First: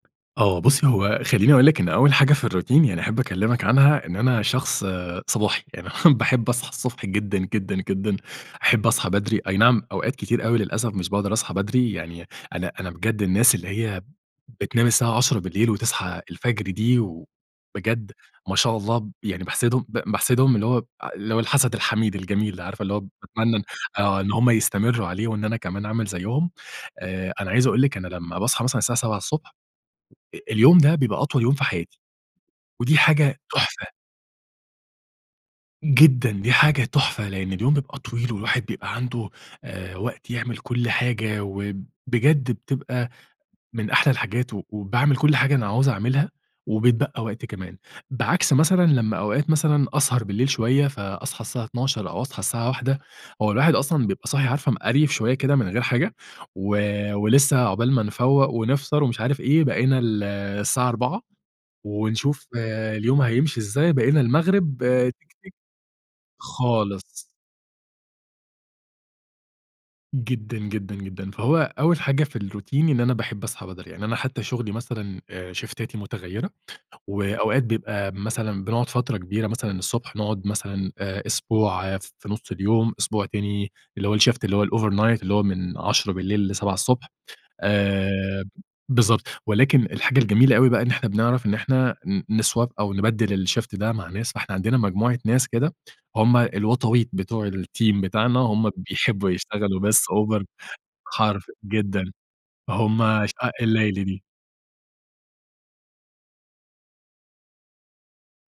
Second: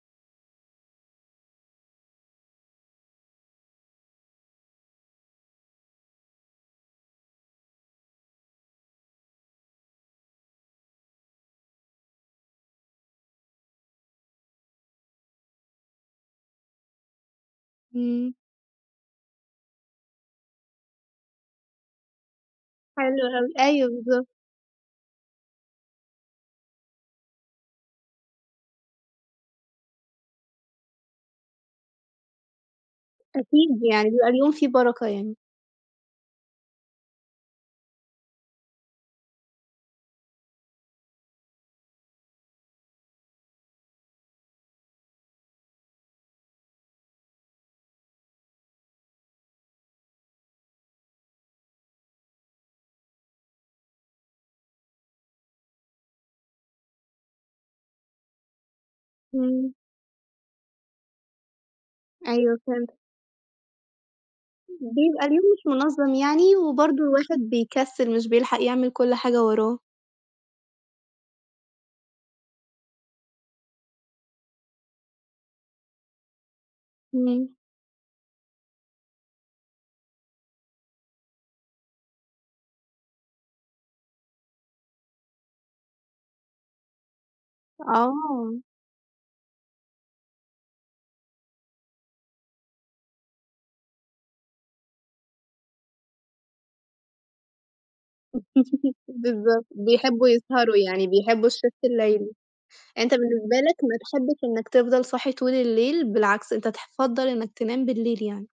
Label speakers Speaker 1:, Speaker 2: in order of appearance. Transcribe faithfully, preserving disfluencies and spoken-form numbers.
Speaker 1: آه بُصي هو خليني أقول لِك إن أول حاجة في الRoutine يعني أحب أكلمِك عنها، إن أنا شخص صباحي، يعني باحب أصحى الصبح جدًا، جدًا، جدًا، أحب أصحى بدري، أي نعم أوقات كتير أوي للأسف مش باقدر أصحى بدري، يعني أنا أنا بجد الناس اللي هي بتنام الساعة عشرة بالليل وتصحى الفجر دي و بجد
Speaker 2: إمم.
Speaker 1: ما شاء الله يعني باحسدهم، باحسدهم اللي هو اللي هو الحسد الحميد الجميل، اللي عارفة اللي هو
Speaker 2: حلو أوي،
Speaker 1: باتمنى
Speaker 2: أيوه
Speaker 1: آه،
Speaker 2: بالضبط.
Speaker 1: إن هُم يستمروا عليه وإن أنا كمان أعمل زيهم، آآ، أنا عايز أقول لِك أنا لمّا باصحى مثلًا الساعة سبعة الصبح اليوم ده بيبقى أطول يوم في حياتي، ودي حاجة
Speaker 2: أكيد
Speaker 1: تحفة.
Speaker 2: يعني، بيبقى اليوم فيه بركة يعني.
Speaker 1: جدًا دي حاجة تحفة؛ لأن اليوم بيبقى طويل، والواحد بيبقى عنده، آآ، وقت يعمل كل حاجة، وبجد بتبقى من أحلى الحاجات وباعمل كل حاجة أنا هاعوز أعملها، وبيتبقى وقت كمان. بعكس مثلًا لمّا أوقات مثلًا أسهر بالليل شوية، فأصحى الساعة اتناشر أو أصحى الساعة واحدة هو الواحد أصلًا بيبقى صاحي عارفة مقريف شوية كده من غير حاجة، و ولسه عقبال ما نفوّق ونفطر ومش عارف إيه،
Speaker 2: إمم.
Speaker 1: بقينا ال الساعة أربعة ونشوف
Speaker 2: أيوه فِهمت.
Speaker 1: اليوم هيمشي إزاي، بقينا المغرب، آآ،
Speaker 2: بيبقى اليوم مش منظم
Speaker 1: [unintelligible]
Speaker 2: يعني، وبرضه
Speaker 1: خالص.
Speaker 2: الواحد بيكسل، مش بيلحق يعمل كل حاجة وراه.
Speaker 1: جدًا، جدًا، جدًا، فهو أول حاجة في الRoutine إن أنا باحب أصحى بدري يعني، أنا حتى شغلي مثلًا شيفتاتي متغيِّرة
Speaker 2: إمم.
Speaker 1: وأوقات بيبقى مثلًا بنقعد فترة كبيرة مثلًا الصبح نقعد مثلًا أسبوع في نُص اليوم، أسبوع تاني اللي هو الShift اللي هو الOvernight اللي هو من عشرة بالليل لسبعة ألصبح الصبح، آآ،
Speaker 2: آه.
Speaker 1: بالضبط ولكن الحاجة الجميلة أوي بقى إن إحنا بنعرف إن إحنا نSwap أو نبدل الShift ده مع ناس فإحنا عندنا مجموعة ناس كده هُم الوطاويط بتوع الTeam بتاعنا هم بيحبوا
Speaker 2: بالضبط
Speaker 1: يشتغلوا بس
Speaker 2: بيحبوا
Speaker 1: Over
Speaker 2: يسهروا يعني،
Speaker 1: حرف
Speaker 2: بيحبوا الShift
Speaker 1: جدًا
Speaker 2: الليلي، أنت
Speaker 1: هُم شقاق
Speaker 2: بالنسبة لك ما
Speaker 1: الليل دي.
Speaker 2: بتحبش إنك تِفْضَل صاحي طول الليل، بالعكس أنت تِفَضَّل إنك تنام بالليل يعني.